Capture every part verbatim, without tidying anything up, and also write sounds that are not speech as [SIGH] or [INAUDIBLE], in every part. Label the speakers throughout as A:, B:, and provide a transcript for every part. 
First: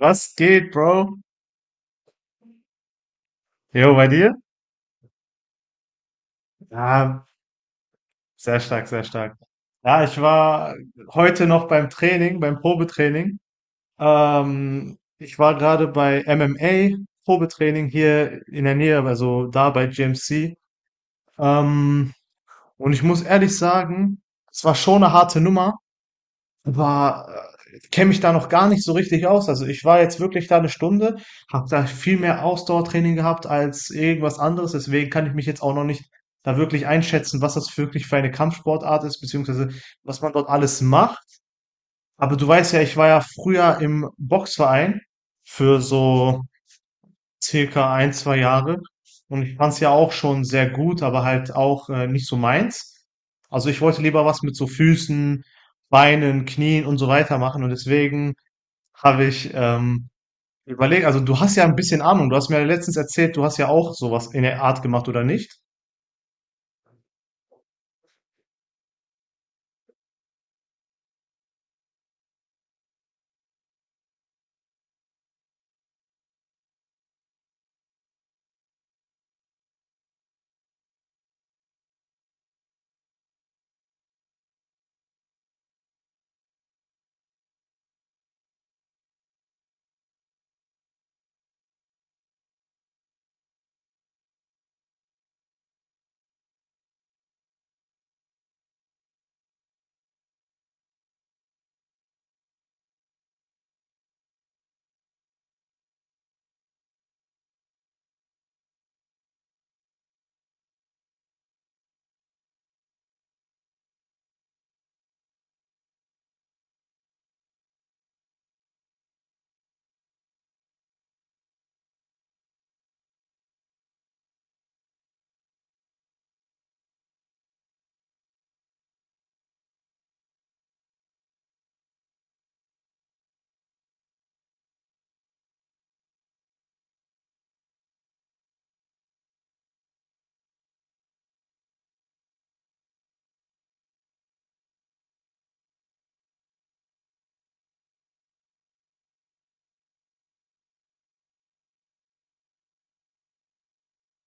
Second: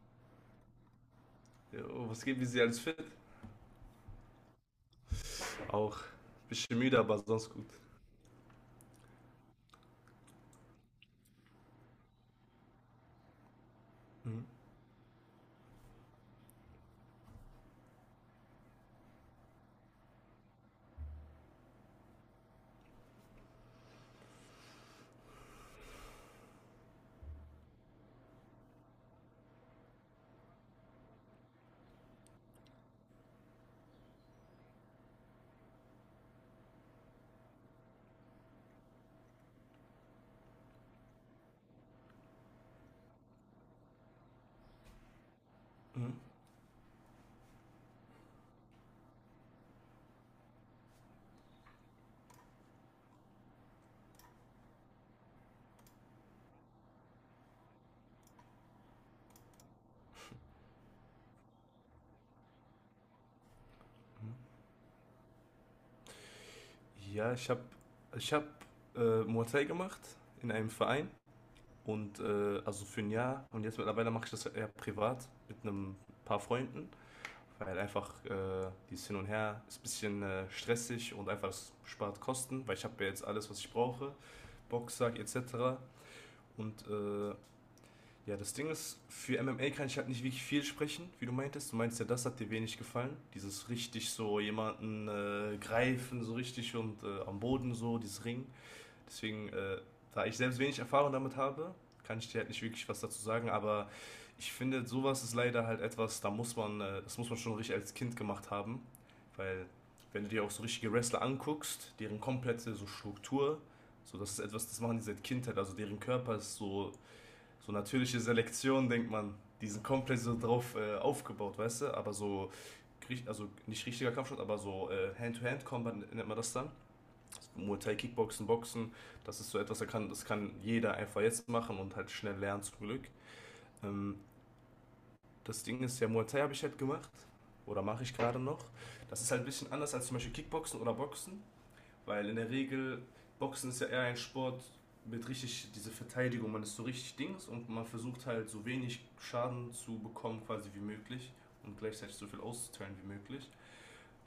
A: Was geht, Bro?
B: Jo, was geht, wie sie alles fit?
A: Jo, bei dir?
B: Auch ein bisschen müde, aber
A: Ja,
B: sonst gut.
A: sehr stark, sehr stark. Ja, ich war heute noch beim Training, beim Probetraining.
B: Mhm.
A: Ähm, ich war gerade bei M M A Probetraining hier in der Nähe, also da bei G M C. Ähm, und ich muss ehrlich sagen, es war schon eine harte Nummer. war, Kenne mich da noch gar nicht so richtig aus. Also ich war jetzt wirklich da eine Stunde, habe da viel mehr Ausdauertraining gehabt als irgendwas anderes. Deswegen kann ich mich jetzt auch noch nicht da wirklich einschätzen, was das wirklich für eine Kampfsportart ist, beziehungsweise was man dort alles macht. Aber du weißt ja, ich war ja früher im Boxverein für
B: Mhm.
A: so circa ein zwei Jahre. Und ich fand es ja auch schon sehr gut, aber halt auch, äh, nicht so meins. Also ich wollte lieber was mit so Füßen, Beinen, Knien und so weiter machen. Und deswegen habe ich ähm, überlegt, also du hast ja ein bisschen Ahnung. Du hast mir ja letztens erzählt, du hast ja auch sowas in der Art gemacht, oder nicht?
B: Ja, ich habe ich hab, äh, Muay Thai gemacht in einem Verein und äh, also für ein Jahr, und jetzt mittlerweile mache ich das eher privat mit einem paar Freunden, weil einfach äh, dieses Hin und Her ist ein bisschen äh, stressig, und einfach es spart Kosten, weil ich habe ja jetzt alles, was ich brauche, Boxsack et cetera. Und äh, ja, das Ding ist, für M M A kann ich halt nicht wirklich viel sprechen, wie du meintest. Du meinst ja, das hat dir wenig gefallen. Dieses richtig so jemanden äh, greifen, so richtig, und äh, am Boden so, dieses Ring. Deswegen, äh, da ich selbst wenig Erfahrung damit habe, kann ich dir halt nicht wirklich was dazu sagen. Aber ich finde, sowas ist leider halt etwas, da muss man, äh, das muss man schon richtig als Kind gemacht haben. Weil, wenn du dir auch so richtige Wrestler anguckst, deren komplette so Struktur, so, das ist etwas, das machen die seit Kindheit. Also deren Körper ist so so natürliche Selektion, denkt man, die sind komplett so drauf äh, aufgebaut, weißt du? Aber so, also nicht richtiger Kampfsport, aber so äh, Hand-to-Hand-Combat nennt man das dann. Muay Thai, Kickboxen, Boxen, das ist so etwas, das kann, das kann jeder einfach jetzt machen und halt schnell lernen, zum Glück. Ähm, Das Ding ist ja, Muay Thai habe ich halt gemacht oder mache ich gerade noch. Das ist halt ein bisschen anders als zum Beispiel Kickboxen oder Boxen. Weil in der Regel, Boxen ist ja eher ein Sport mit richtig diese Verteidigung, man ist so richtig Dings, und man versucht halt so wenig Schaden zu bekommen quasi wie möglich und gleichzeitig so viel auszuteilen wie möglich.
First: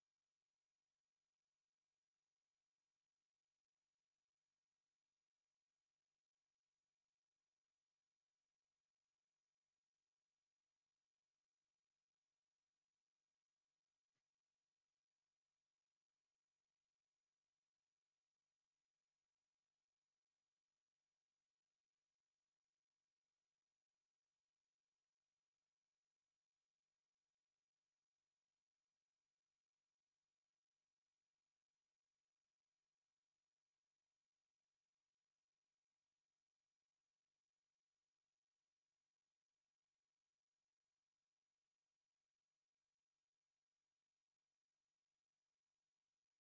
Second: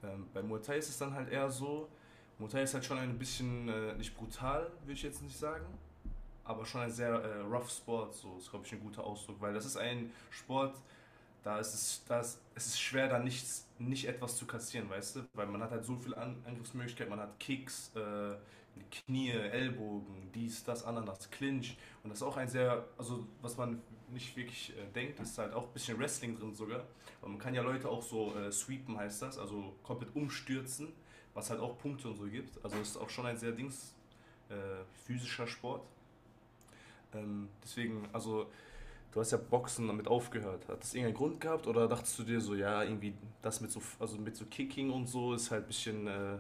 B: Ähm, bei Muay Thai ist es dann halt eher so, Muay Thai ist halt schon ein bisschen, äh, nicht brutal, würde ich jetzt nicht sagen, aber schon ein sehr äh, rough Sport, so ist glaube ich ein guter Ausdruck, weil das ist ein Sport, da ist es, da ist, es ist schwer, da nichts, nicht etwas zu kassieren, weißt du? Weil man hat halt so viele An Angriffsmöglichkeiten, man hat Kicks, äh, Knie, Ellbogen, dies, das, Ananas, Clinch. Und das ist auch ein sehr, also was man nicht wirklich äh, denkt, ist halt auch ein bisschen Wrestling drin sogar. Aber man kann ja Leute auch so äh, sweepen, heißt das, also komplett umstürzen, was halt auch Punkte und so gibt. Also es ist auch schon ein sehr Dings, äh, physischer Sport. Ähm, deswegen, also du hast ja Boxen damit aufgehört. Hat das irgendeinen Grund gehabt, oder dachtest du dir so, ja, irgendwie das mit so, also mit so Kicking und so ist halt ein bisschen äh,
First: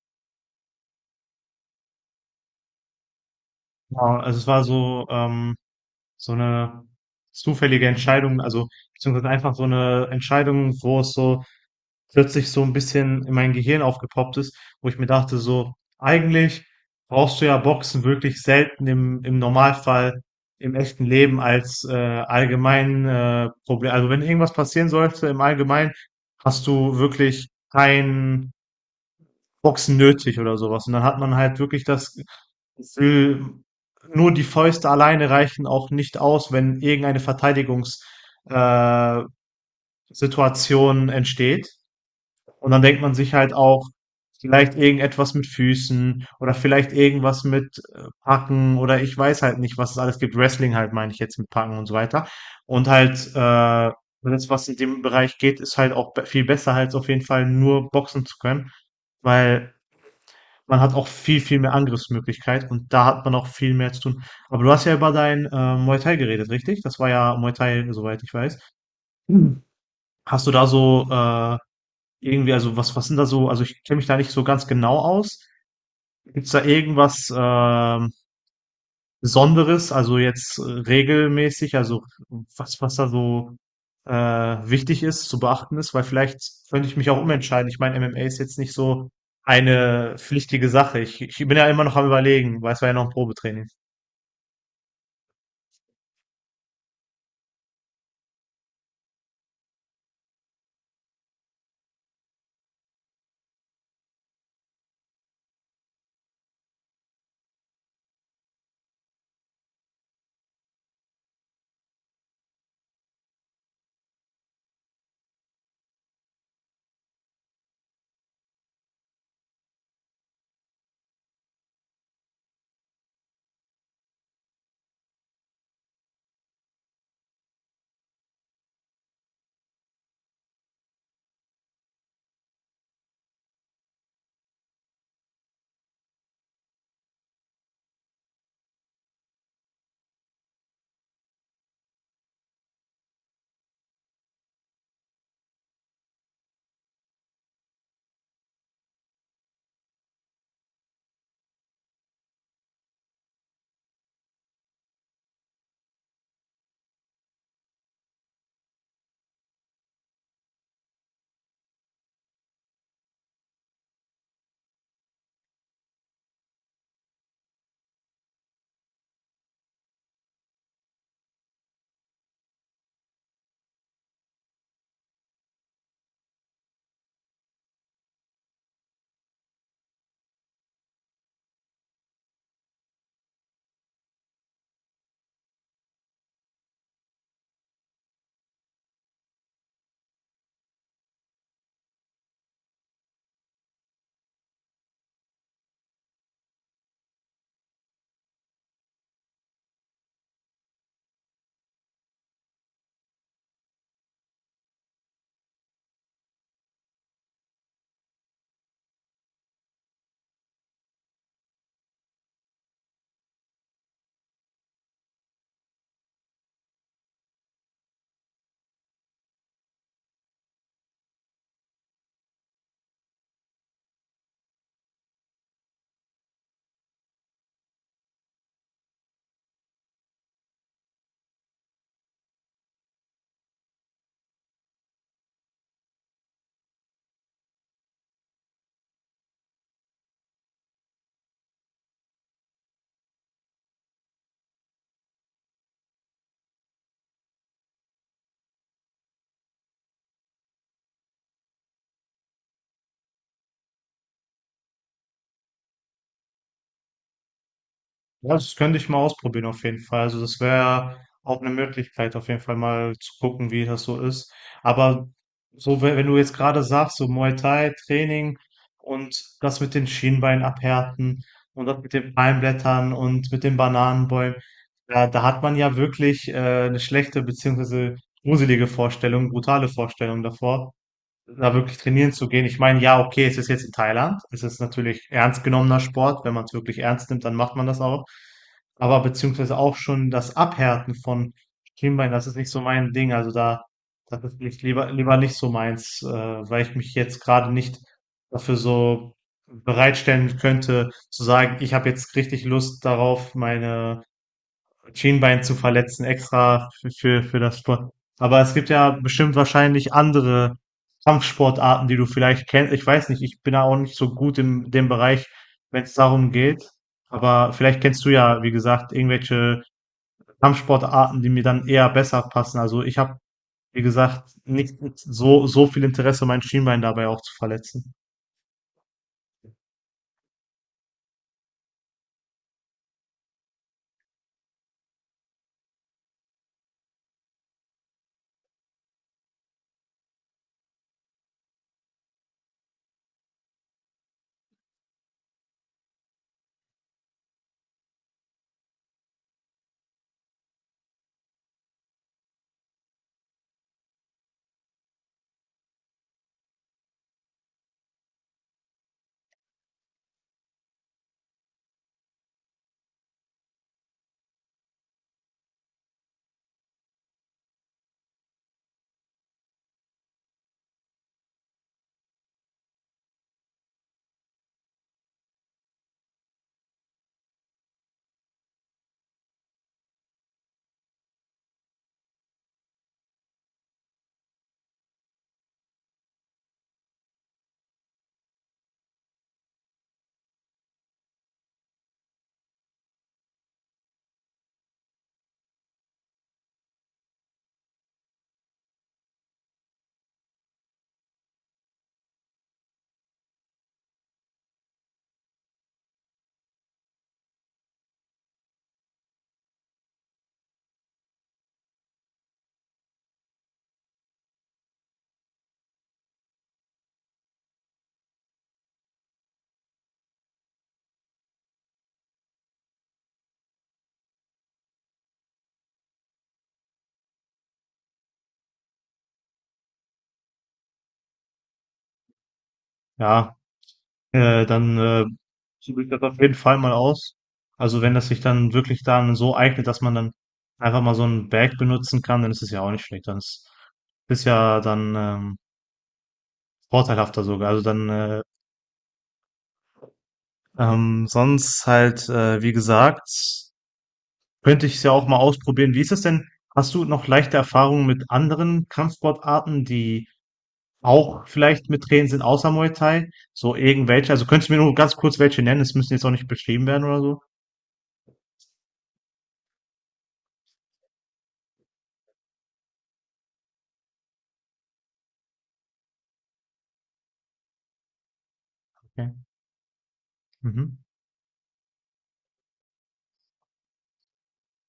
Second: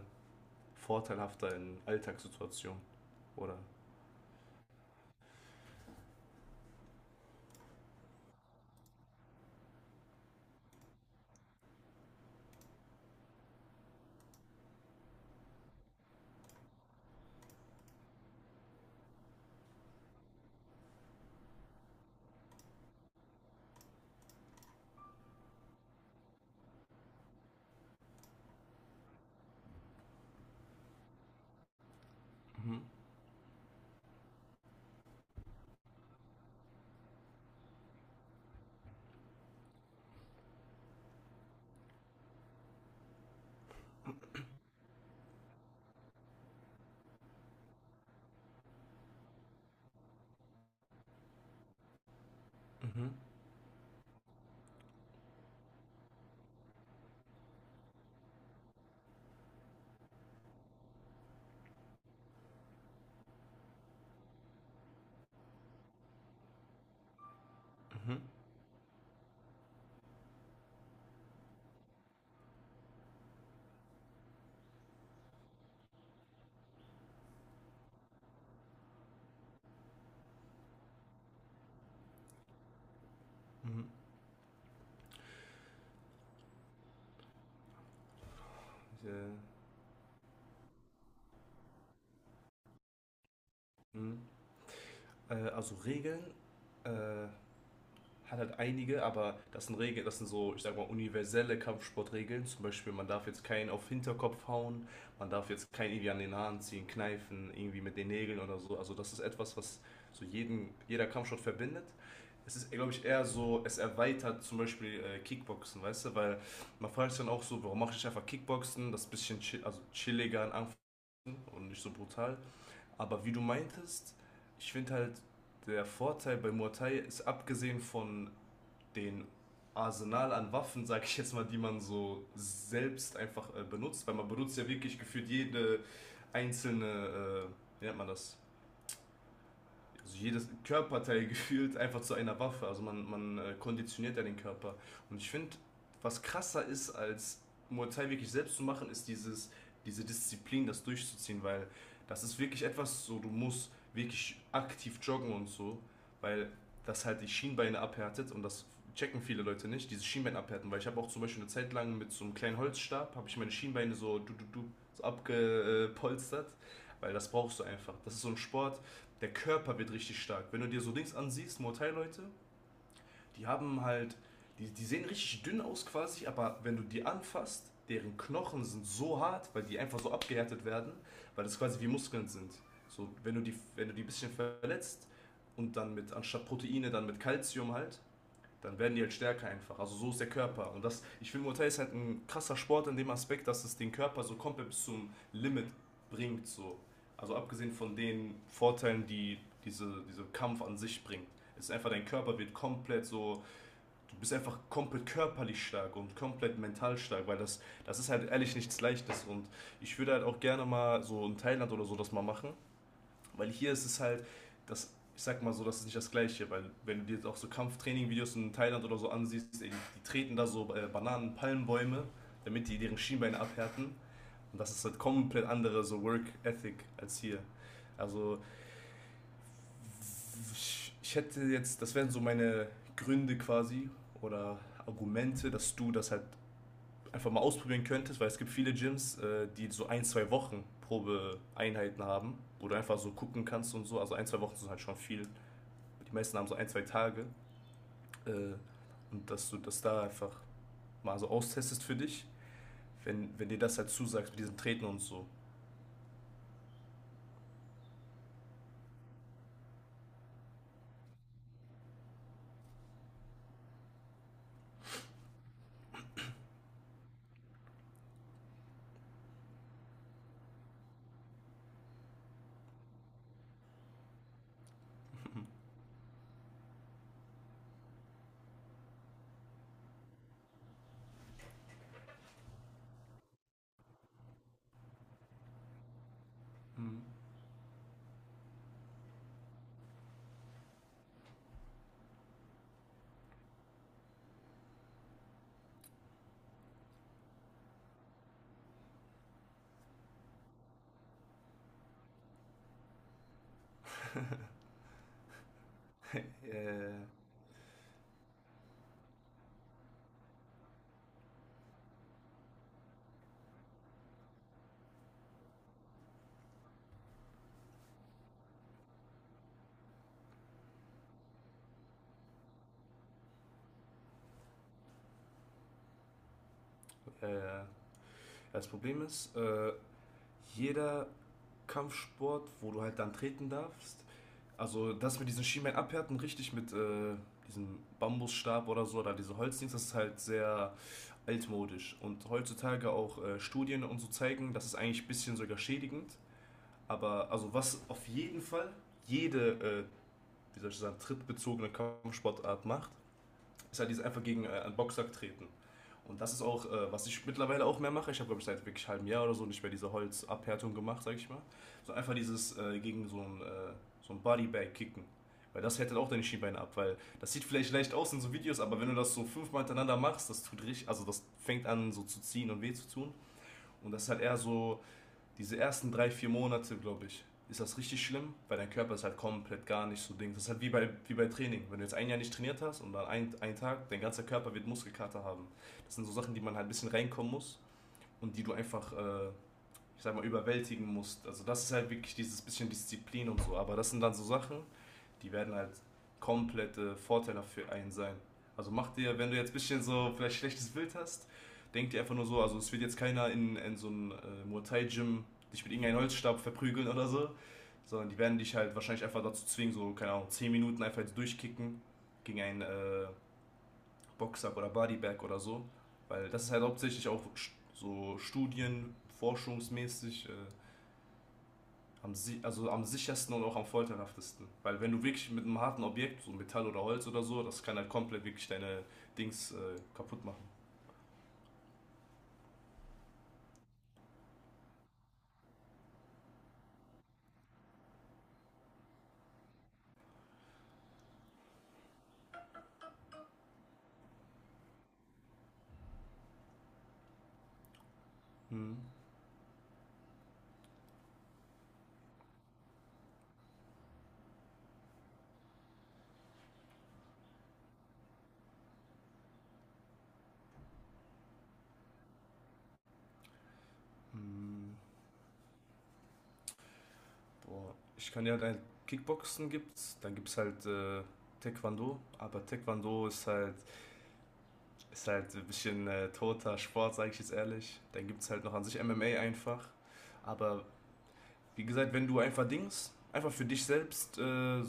B: vorteilhafter in Alltagssituationen? Oder?
A: Ja, also es war so, ähm, so eine zufällige Entscheidung, also beziehungsweise einfach so eine Entscheidung, wo es so plötzlich so ein bisschen in mein Gehirn aufgepoppt ist, wo ich mir dachte so: „Eigentlich brauchst du ja Boxen wirklich selten im im Normalfall im echten Leben als, äh, allgemein, äh, Proble also, wenn irgendwas passieren sollte im Allgemeinen, hast du wirklich kein Boxen nötig oder sowas. Und dann hat man halt wirklich das
B: Mhm.
A: Gefühl, nur die Fäuste alleine reichen auch nicht aus, wenn irgendeine Verteidigungs äh, Situation entsteht. Und dann denkt man sich halt auch, vielleicht irgendetwas mit Füßen oder vielleicht irgendwas mit äh, Packen oder ich weiß halt nicht, was es alles gibt. Wrestling halt meine ich jetzt mit Packen und so weiter. Und
B: Mhm.
A: halt, äh, das, was in dem Bereich geht, ist halt auch be- viel besser, als auf jeden Fall nur boxen zu können, weil man hat auch viel, viel mehr Angriffsmöglichkeit und da hat man auch viel mehr zu tun. Aber du hast ja über dein äh, Muay Thai geredet, richtig? Das war ja Muay Thai,
B: Mhm.
A: soweit ich weiß. Mhm. Hast du da so äh, irgendwie, also was, was sind da so, also ich kenne mich da nicht so ganz genau aus. Gibt's da irgendwas ähm, Besonderes, also jetzt äh, regelmäßig, also was, was da so
B: Mhm.
A: äh, wichtig ist, zu beachten ist? Weil vielleicht könnte ich mich auch umentscheiden. Ich meine, M M A ist jetzt nicht so
B: Äh,
A: eine pflichtige Sache. Ich, ich bin ja immer noch am Überlegen, weil es war ja noch ein Probetraining.
B: mhm. Äh, also Regeln äh, hat halt einige, aber das sind Regeln, das sind so, ich sag mal, universelle Kampfsportregeln. Zum Beispiel, man darf jetzt keinen auf Hinterkopf hauen, man darf jetzt keinen irgendwie an den Haaren ziehen, kneifen, irgendwie mit den Nägeln oder so. Also das ist etwas, was so jeden, jeder Kampfsport verbindet. Es ist, glaube ich, eher so, es erweitert zum Beispiel äh, Kickboxen, weißt du, weil man fragt sich dann auch so, warum mache ich einfach Kickboxen, das ist ein bisschen chill, also chilliger in Anführungszeichen und nicht so brutal. Aber wie du meintest, ich finde halt, der Vorteil bei Muay Thai ist abgesehen von den Arsenal an Waffen, sag ich jetzt mal, die man so selbst einfach äh, benutzt, weil man benutzt ja wirklich gefühlt jede einzelne, äh, wie nennt man das, also jedes Körperteil [LAUGHS] gefühlt einfach zu einer Waffe. Also man, man äh, konditioniert ja den Körper. Und ich finde, was krasser ist, als Muay Thai wirklich selbst zu machen, ist dieses, diese Disziplin, das durchzuziehen, weil das ist wirklich etwas so, du musst wirklich aktiv joggen und so, weil das halt die Schienbeine abhärtet, und das checken viele Leute nicht, diese Schienbeine abhärten, weil ich habe auch zum Beispiel eine Zeit lang mit so einem kleinen Holzstab, habe ich meine Schienbeine so, du, du, du, so abgepolstert, weil das brauchst du einfach. Das ist so ein Sport, der Körper wird richtig stark. Wenn du dir so Dings ansiehst, Mortal-Leute, die haben halt, die, die sehen richtig dünn aus quasi, aber wenn du die anfasst, deren Knochen sind so hart, weil die einfach so abgehärtet werden, weil das quasi wie Muskeln sind. So, wenn du die, wenn du die ein bisschen verletzt und dann mit, anstatt Proteine, dann mit Kalzium halt, dann werden die halt stärker einfach. Also so ist der Körper. Und das, ich finde, Muay Thai ist halt ein krasser Sport in dem Aspekt, dass es den Körper so komplett bis zum Limit bringt. So. Also abgesehen von den Vorteilen, die diese, dieser Kampf an sich bringt. Es ist einfach, dein Körper wird komplett so, du bist einfach komplett körperlich stark und komplett mental stark, weil das, das ist halt ehrlich nichts Leichtes. Und ich würde halt auch gerne mal so in Thailand oder so das mal machen, weil hier ist es halt, das, ich sag mal so, das ist nicht das Gleiche, weil wenn du dir jetzt auch so Kampftraining-Videos in Thailand oder so ansiehst, die treten da so äh, Bananen, Palmbäume, damit die deren Schienbeine abhärten. Und das ist halt komplett andere so Work-Ethic als hier. Also ich, ich hätte jetzt, das wären so meine Gründe quasi oder Argumente, dass du das halt einfach mal ausprobieren könntest, weil es gibt viele Gyms, äh, die so ein, zwei Wochen Probeeinheiten haben, wo du einfach so gucken kannst und so. Also ein, zwei Wochen sind halt schon viel. Die meisten haben so ein, zwei Tage. Äh, und dass du das da einfach mal so austestest für dich, wenn, wenn dir das halt zusagst mit diesen Treten und so.
A: Ja, das könnte ich mal ausprobieren auf jeden Fall. Also das wäre auch eine Möglichkeit, auf jeden Fall mal zu gucken, wie das so ist. Aber so, wenn, wenn du jetzt gerade sagst, so Muay Thai Training und das mit den Schienbeinen abhärten und das mit den Palmblättern und mit den Bananenbäumen, da, da hat man ja wirklich äh, eine schlechte beziehungsweise gruselige Vorstellung, brutale Vorstellung davor da wirklich trainieren zu gehen. Ich meine, ja, okay, es ist jetzt in Thailand. Es ist natürlich ernst genommener Sport. Wenn man es wirklich
B: Mhm.
A: ernst nimmt, dann macht man das auch. Aber beziehungsweise auch schon das Abhärten von Schienbein, das ist nicht so mein Ding. Also da, das ist nicht, lieber, lieber nicht so meins, äh, weil ich mich jetzt gerade nicht dafür so bereitstellen könnte, zu sagen, ich habe jetzt richtig Lust darauf, meine Schienbein zu verletzen
B: [LAUGHS]
A: extra für,
B: äh,
A: für, für das Sport. Aber es gibt ja bestimmt wahrscheinlich andere Kampfsportarten, die du vielleicht kennst. Ich weiß nicht, ich bin da auch nicht so gut in dem Bereich, wenn es darum geht. Aber vielleicht kennst du ja, wie gesagt, irgendwelche Kampfsportarten, die mir dann eher besser passen. Also ich habe, wie gesagt, nicht so, so viel Interesse, mein Schienbein dabei auch zu
B: äh,
A: verletzen.
B: Das Problem ist, äh, jeder Kampfsport, wo du halt dann treten darfst, also das mit diesen Schienbein abhärten, richtig mit äh, diesem Bambusstab oder so, oder diese Holzdings, das ist halt sehr altmodisch. Und heutzutage auch äh, Studien und so zeigen, das ist eigentlich ein bisschen sogar schädigend. Aber also was auf jeden Fall jede, äh, wie soll ich sagen, trittbezogene Kampfsportart macht, ist halt dieses einfach gegen äh, einen Boxsack treten. Und das ist auch, äh, was ich mittlerweile auch mehr mache. Ich habe, glaube ich, seit wirklich einem halben Jahr oder so nicht mehr diese Holzabhärtung gemacht, sag ich mal. So einfach dieses äh, gegen so ein, äh, so ein Bodybag kicken. Weil das härtet auch deine Schienbeine ab, weil das sieht vielleicht leicht aus in so Videos, aber wenn du das so fünfmal hintereinander machst, das tut richtig, also das fängt an so zu ziehen und weh zu tun. Und das ist halt eher so diese ersten drei, vier Monate, glaube ich, ist das richtig schlimm, weil dein Körper ist halt komplett gar nicht so Ding. Das ist halt wie bei, wie bei Training. Wenn du jetzt ein Jahr nicht trainiert hast und dann ein, einen Tag, dein ganzer Körper wird Muskelkater haben. Das sind so Sachen, die man halt ein bisschen reinkommen muss und die du einfach, äh, ich sag mal, überwältigen musst. Also das ist halt wirklich dieses bisschen Disziplin und so. Aber das sind dann so Sachen, die werden halt komplette Vorteile für einen sein. Also mach dir, wenn du jetzt ein bisschen so vielleicht schlechtes Bild hast, denk dir einfach nur so, also es wird jetzt keiner in, in so einem äh, Muay Thai Gym dich mit irgendeinem Holzstab verprügeln oder so, sondern die werden dich halt wahrscheinlich einfach dazu zwingen, so, keine Ahnung, zehn Minuten einfach jetzt durchkicken gegen einen äh, Boxsack oder Bodybag oder so. Weil das ist halt hauptsächlich auch so studien-, forschungsmäßig äh, am, si- also am sichersten und auch am folterhaftesten. Weil wenn du wirklich mit einem harten Objekt, so Metall oder Holz oder so, das kann halt komplett wirklich deine Dings äh, kaputt machen.
A: Ja, äh, dann äh, probiere ich das auf jeden Fall mal aus. Also wenn das sich dann wirklich dann so eignet, dass man dann einfach mal so ein Bag benutzen kann, dann ist es ja auch nicht schlecht. Dann ist, ist ja dann ähm, vorteilhafter sogar. Also dann äh,
B: Hm.
A: ähm, sonst halt, äh, wie gesagt, könnte ich es ja auch mal ausprobieren. Wie ist es denn? Hast du noch leichte Erfahrungen mit anderen Kampfsportarten, die auch vielleicht mit Training sind, außer Muay Thai? So irgendwelche? Also könntest du mir nur
B: Hm.
A: ganz kurz welche nennen? Es müssen jetzt auch nicht beschrieben werden oder so.
B: Boah. Ich kann ja halt Kickboxen gibt's, dann gibt's halt äh, Taekwondo, aber Taekwondo ist halt, ist halt ein bisschen äh, toter Sport, sage ich jetzt ehrlich. Dann gibt's halt noch an sich
A: Okay.
B: M M A einfach. Aber
A: Mhm.
B: wie gesagt, wenn du einfach Dings, einfach für dich selbst, äh,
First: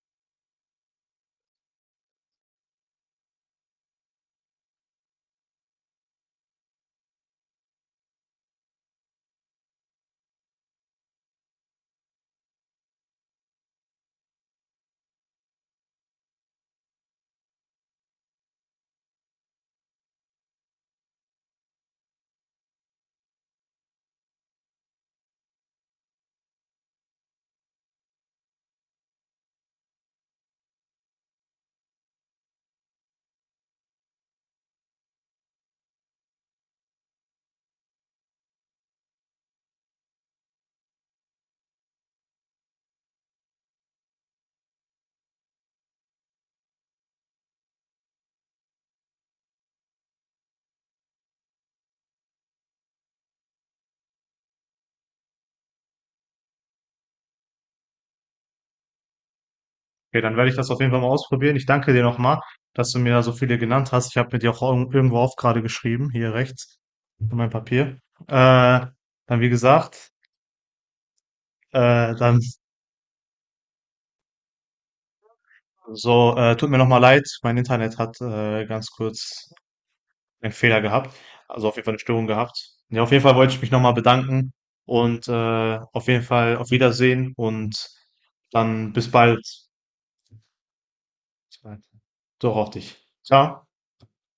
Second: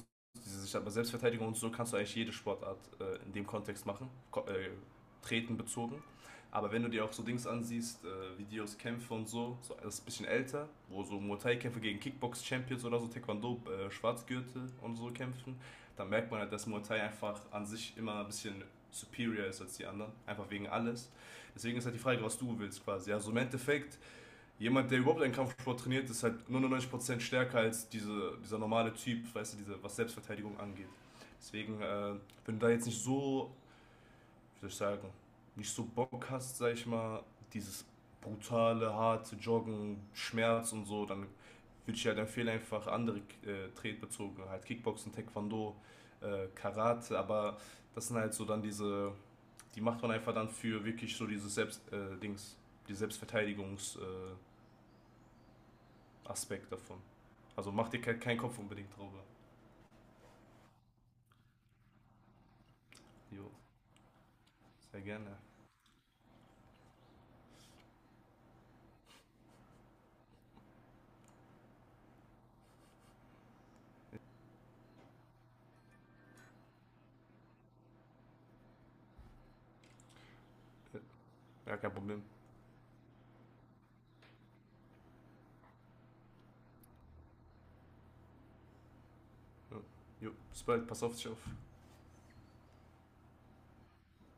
B: diese- ich sag mal, Selbstverteidigung und so, kannst du eigentlich jede Sportart äh, in dem Kontext machen, ko äh, treten bezogen. Aber wenn du dir auch so Dings ansiehst, äh, Videos, Kämpfe und so, so das ist ein bisschen älter, wo so Muay Thai-Kämpfe gegen Kickbox-Champions oder so, Taekwondo, äh, Schwarzgürtel und so kämpfen, dann merkt man halt, dass Muay Thai einfach an sich immer ein bisschen superior ist als die anderen, einfach wegen alles. Deswegen ist halt die Frage, was du willst quasi. Also im Endeffekt, jemand, der überhaupt einen Kampfsport trainiert, ist halt neunundneunzig Prozent stärker als diese, dieser normale Typ, weißt du, diese, was Selbstverteidigung angeht. Deswegen, äh, wenn du da jetzt nicht so, wie soll ich sagen, nicht so Bock hast, sag ich mal, dieses brutale, harte Joggen, Schmerz und so, dann würde ich halt empfehlen, einfach andere äh, Tretbezogene, halt Kickboxen, Taekwondo, äh, Karate, aber das sind halt so dann diese, die macht man einfach dann für wirklich so dieses Selbst, äh, Dings, die Selbstverteidigungs, äh, Aspekt davon. Also mach dir keinen Kopf unbedingt drüber.
A: Okay, dann werde ich das auf jeden Fall mal ausprobieren. Ich danke dir nochmal, dass du mir da so
B: Jo,
A: viele genannt hast. Ich habe mir die auch irgend-
B: sehr
A: irgendwo auf
B: gerne.
A: gerade geschrieben, hier rechts, in meinem Papier. Äh, Dann wie gesagt, äh, dann so, äh, tut mir nochmal leid, mein Internet hat äh, ganz kurz einen Fehler gehabt. Also auf
B: Ja,
A: jeden
B: kein
A: Fall eine
B: Problem.
A: Störung gehabt. Ja, auf jeden Fall wollte ich mich nochmal bedanken und äh, auf jeden Fall auf Wiedersehen und dann bis bald.
B: Ja. Jo, bis bald, pass auf dich auf.
A: Bis bald. Doch auf dich. Ciao.